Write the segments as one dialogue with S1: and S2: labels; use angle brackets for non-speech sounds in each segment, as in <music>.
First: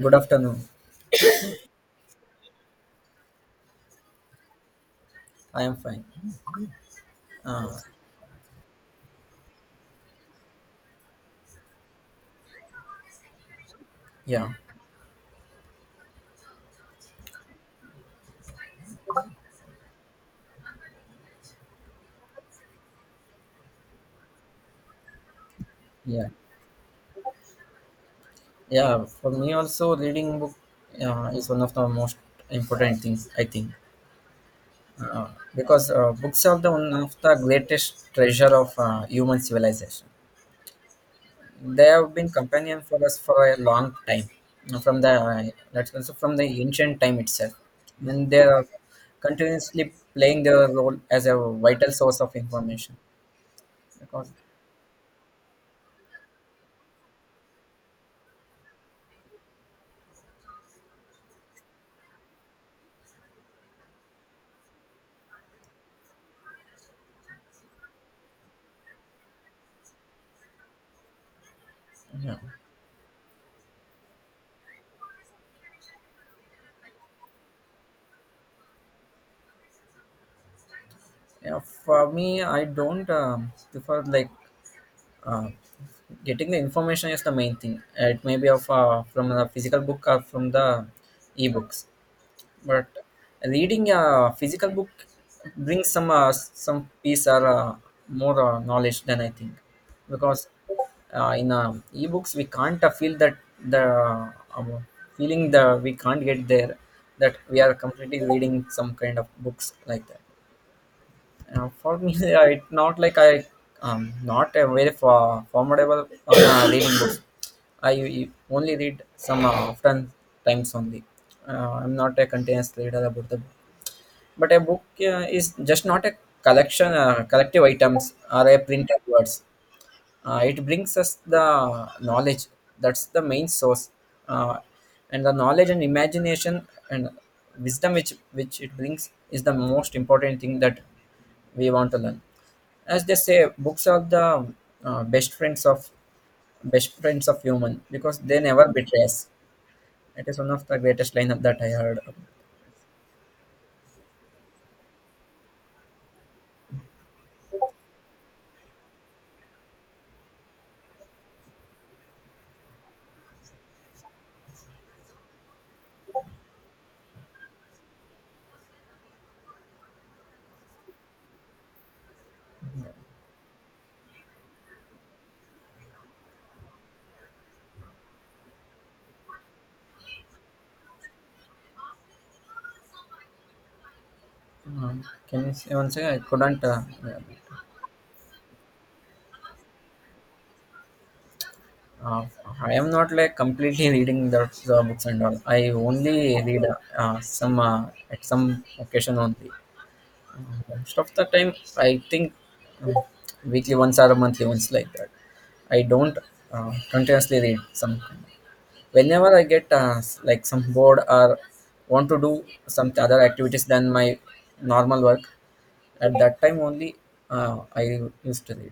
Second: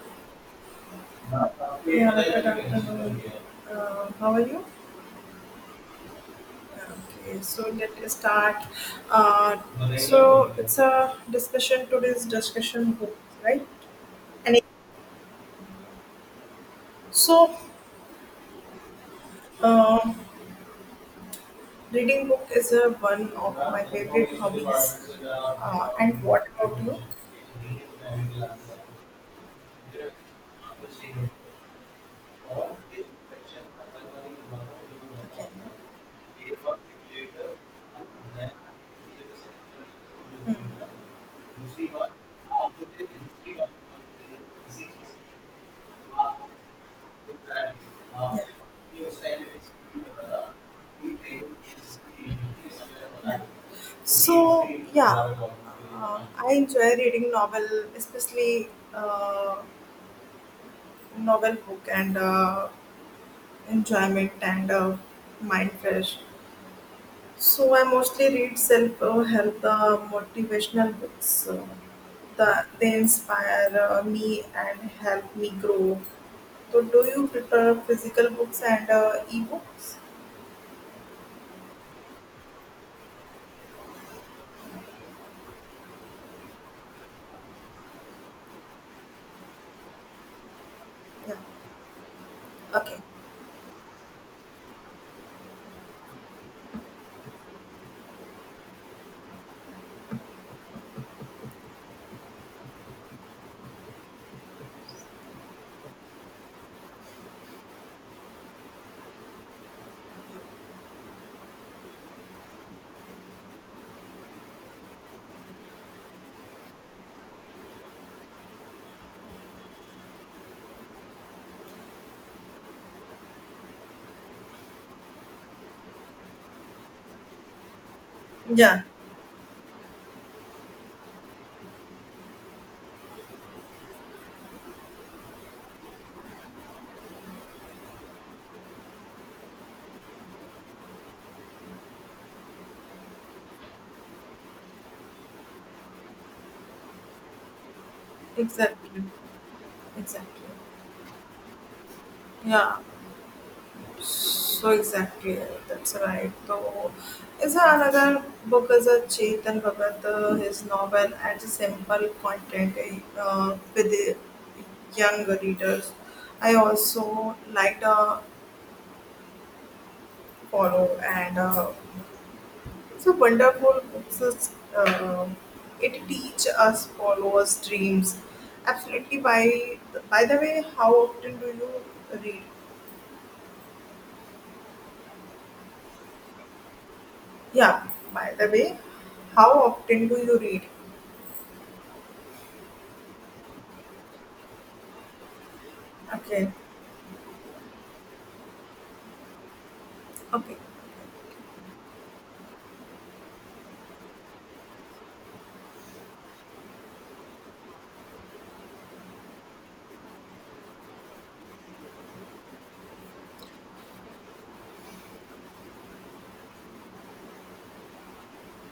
S1: Good afternoon.
S2: Yeah, good afternoon. How are you?
S1: I am fine.
S2: Okay, so
S1: Uh,
S2: let's start. Uh, so it's a discussion. Today's discussion book, right?
S1: yeah,
S2: And it- So, uh, Reading book is one of my favorite hobbies. And
S1: yeah,
S2: what about you?
S1: yeah. For me also, reading book is one of the most important things I think, uh, because books are the one of the greatest treasure of human civilization. They have been companion for us for a long time, you from the let's also from the ancient time itself, and they are continuously playing their role as a vital source of information. Because
S2: So yeah, I enjoy reading novel, especially uh, novel book and enjoyment and mind fresh. So I mostly read self help motivational books.
S1: yeah.
S2: They inspire me and help me grow. So do you prefer physical books and ebooks?
S1: Yeah, for me, I don't prefer like uh, getting the information is the main thing. It may be of from the physical book or from the
S2: Yeah.
S1: ebooks, but
S2: Okay.
S1: reading a physical book brings some peace or more knowledge than I think, because in ebooks we can't feel that the um, feeling the we can't get there that we are completely reading some kind of books like that. For me, <laughs> it's not like I not a very formidable <coughs> reading books. I only read some often times only. I'm not a continuous reader about the book, but a book is just not a collective items or a
S2: Yeah.
S1: printed words it brings us the knowledge, that's the main source, uh, and the knowledge and imagination and wisdom which it brings is the most important thing that we want to learn, as they say books are the uh, best friends of best friends of human because they never
S2: Exactly.
S1: betray us. It is
S2: Exactly.
S1: one of the greatest line that I heard.
S2: Yeah. So exactly, that's right. So is there another book is a Chetan Bhagat, his novel adds a simple content with the young readers. I also like to follow and it's a wonderful books. Uh, it teach us followers dreams. Absolutely. By the way, how often do you read?
S1: um, can you say once again, I couldn't
S2: Yeah. By the way, how often do you read?
S1: Uh, I am not like completely reading the books and all. I only
S2: Okay.
S1: read some at some occasion only.
S2: Okay.
S1: Most of the time, I think uh, weekly once or monthly once like that. I don't continuously read some. Whenever I get like some bored or want to do some other activities than my normal work, at that time only I used to read.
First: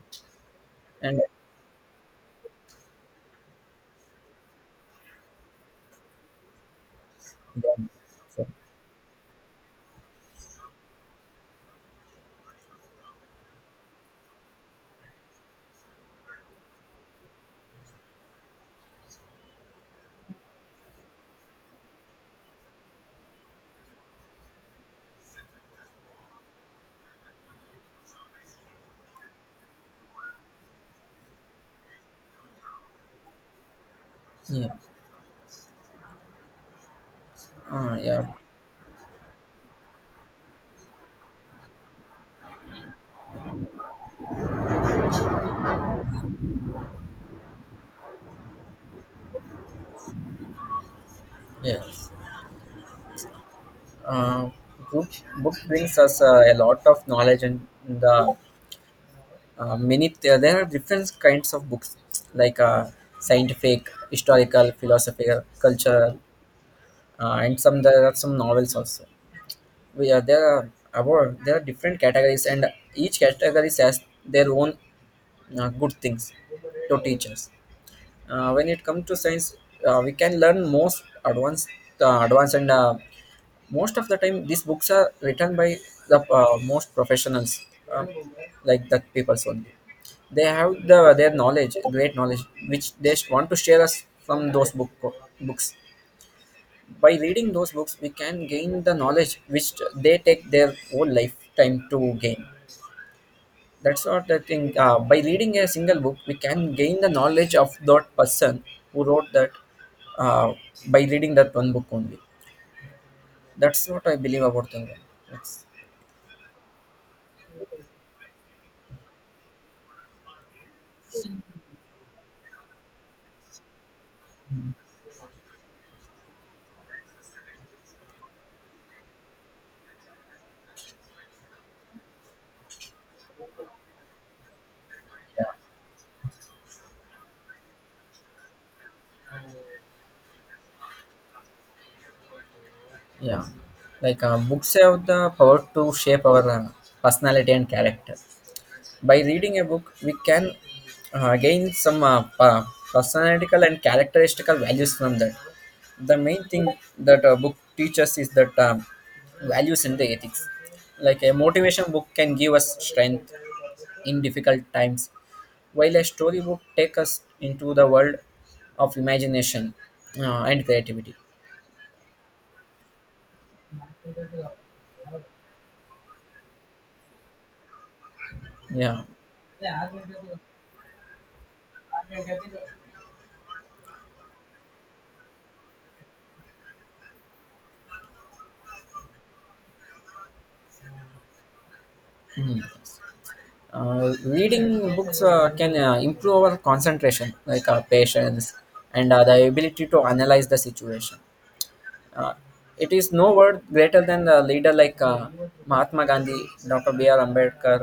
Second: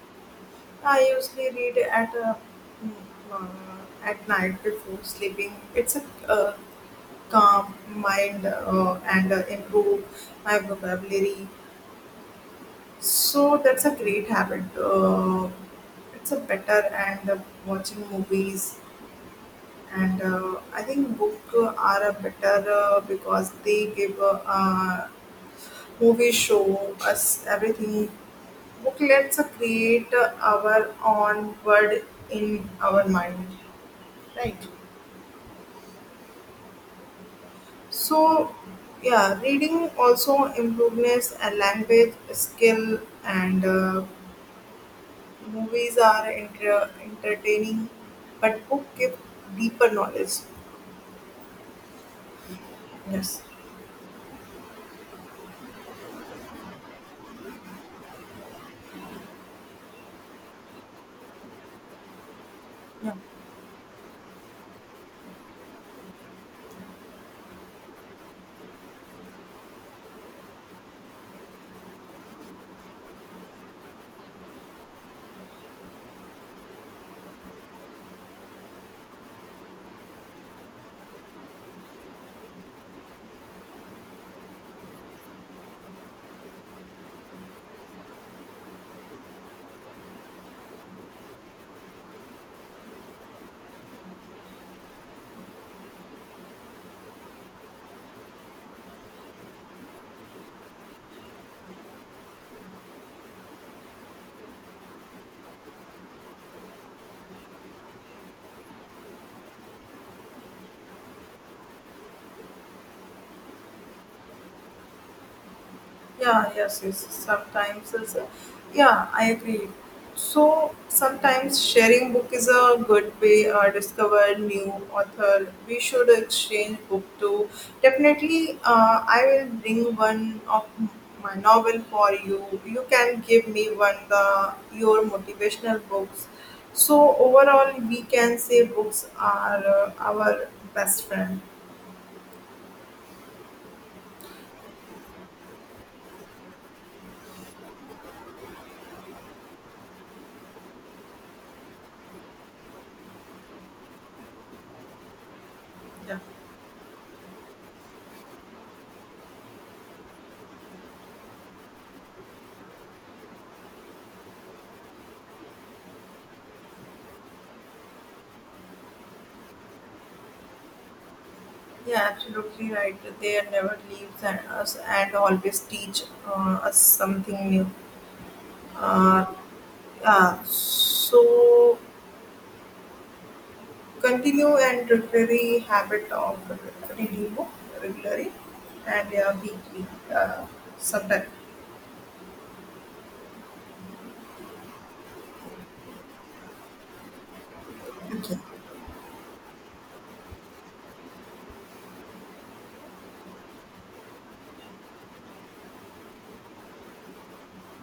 S2: I
S1: And
S2: usually read at mm, at night before sleeping. It's a calm
S1: um,
S2: mind
S1: so,
S2: and improve my vocabulary. So that's a great habit. It's a better and watching movies and I think book are a better because they give a movie show us everything. Booklets create our own world in our mind, right?
S1: yeah, uh, yeah,
S2: So, yeah, reading also improves a language skill, and movies are entertaining, but book give deeper knowledge.
S1: yes.
S2: Yes.
S1: uh, book Book brings us a lot of knowledge, and the many there are different kinds of books like
S2: Yeah.
S1: scientific, historical, philosophical, cultural, and some there are some novels also, we are there are about there are different categories, and each category has their own good things to teach us. When it comes to science, we can learn most advanced, advanced and most of the time these books are written by the most professionals, uh, like that people's only, they have their knowledge, great knowledge which they want to share us from those book books. By reading those books we can gain the knowledge which they take their whole lifetime to gain, that's what I think. By reading a single book, we can gain the knowledge of that person who wrote that, uh, by reading that one book only. That's what I believe about thinking. That's,
S2: Yeah, yes, yes. Sometimes it's a, yeah, I agree. So sometimes sharing book is a good way discover new author. We should exchange book too. Definitely, I will bring one of my novel for you. You can give me one the your
S1: yeah,
S2: motivational books. So overall, we can say books are our best friend.
S1: yeah. Like books have the power to shape our personality and character. By reading a book we can gain some personality and characteristical values from that. The
S2: Yeah.
S1: main thing that a book teaches is that values and the ethics, like a motivation book can give us strength in difficult times, while a story book take us into the world of imagination and creativity.
S2: Yeah, absolutely right. They never leave us and always teach us something new.
S1: yeah
S2: Uh, yeah, so continue and regularly habit of reading book regularly and yeah, weekly uh, sometime.
S1: Reading books can improve our concentration, like our patience, and the ability to analyze the situation. uh, it is no word greater than the leader like Mahatma Gandhi, Dr. B.R. Ambedkar,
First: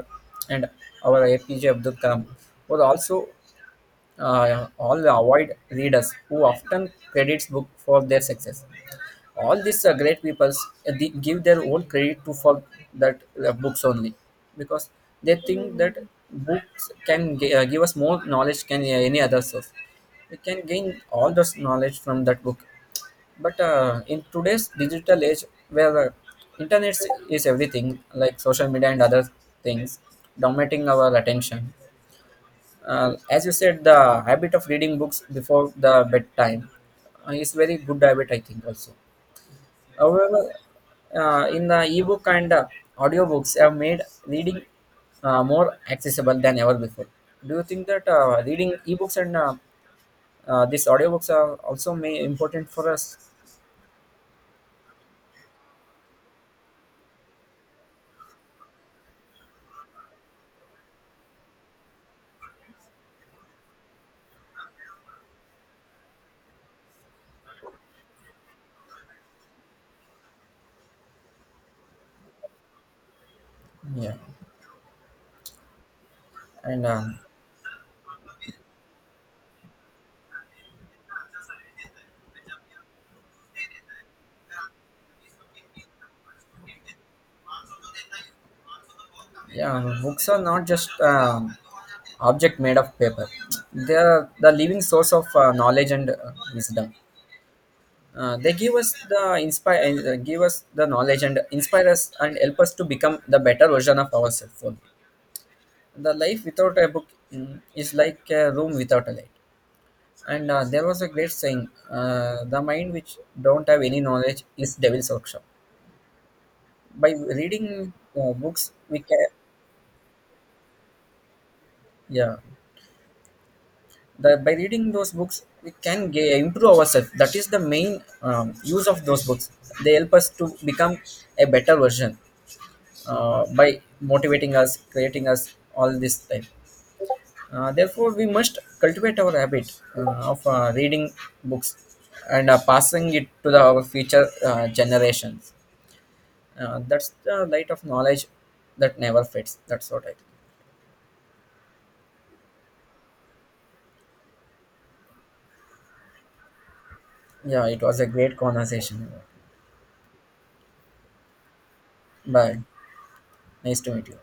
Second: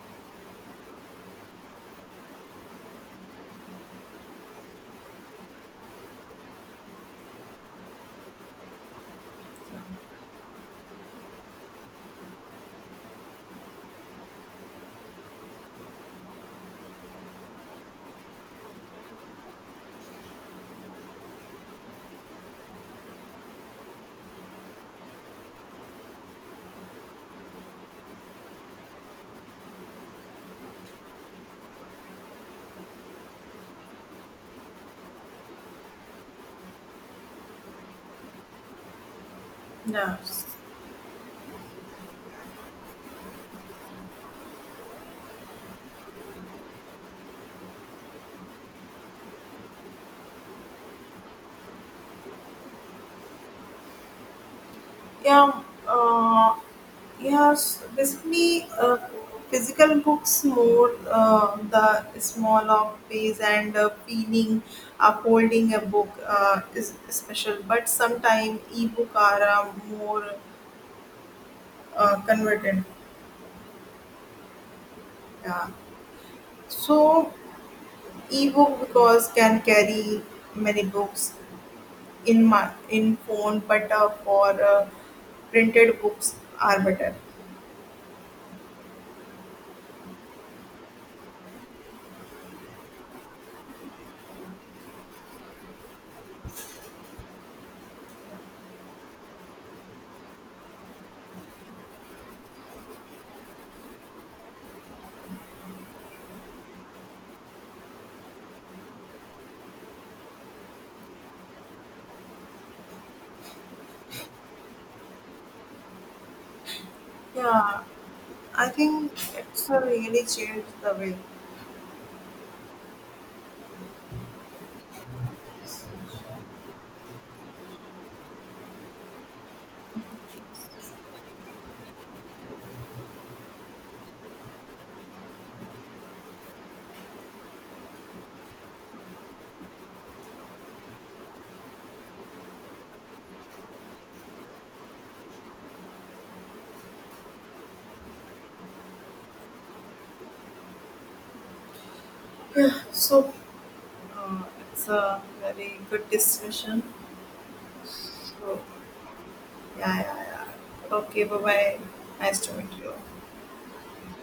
S1: and our APJ Abdul Kalam were also all the avoid readers who often credits book for their success. All these great peoples, they give their own credit to for that books only, because they think that books can give us more knowledge than any other source. We can gain all this knowledge from that book. But in today's digital age, where internet is everything, like social media and other things dominating our attention, as you said, the habit of reading books before the bedtime is very good habit, I think also.
S2: Yeah,
S1: However, in the ebook and audiobooks have made reading more accessible than ever before. Do you think that reading ebooks and these audiobooks are also may important for us?
S2: yeah. Uh, Yeah, s basically, physical books more the small of page and feeling of holding a book is special. But sometimes ebook are more converted.
S1: Yeah,
S2: Yeah.
S1: and
S2: So ebook because can carry many books in my in phone, but for printed books are better.
S1: yeah, books are not just object made of paper. They are the living source of knowledge and wisdom. They give us the inspire, give us the knowledge and inspire us and help us to become the better version of ourselves. The life without a book, mm, is like a room without a light. And there was a great saying, the mind which don't have any knowledge is devil's workshop. By
S2: Yeah,
S1: reading
S2: I
S1: books we
S2: think
S1: can,
S2: it's really changed the way.
S1: yeah, the, by reading those books we can ga improve ourselves, that is the main use of those books. They help us to become a better version by motivating us, creating us all this time. Therefore, we must cultivate our habit of reading books and passing it to our future generations. That's the light of knowledge that never fades. That's what I think.
S2: Yeah, so Uh, it's a very good discussion.
S1: Yeah, it was a great
S2: So,
S1: conversation.
S2: yeah, yeah, yeah. Okay, bye bye. Nice to
S1: Bye.
S2: meet you.
S1: Nice to meet you.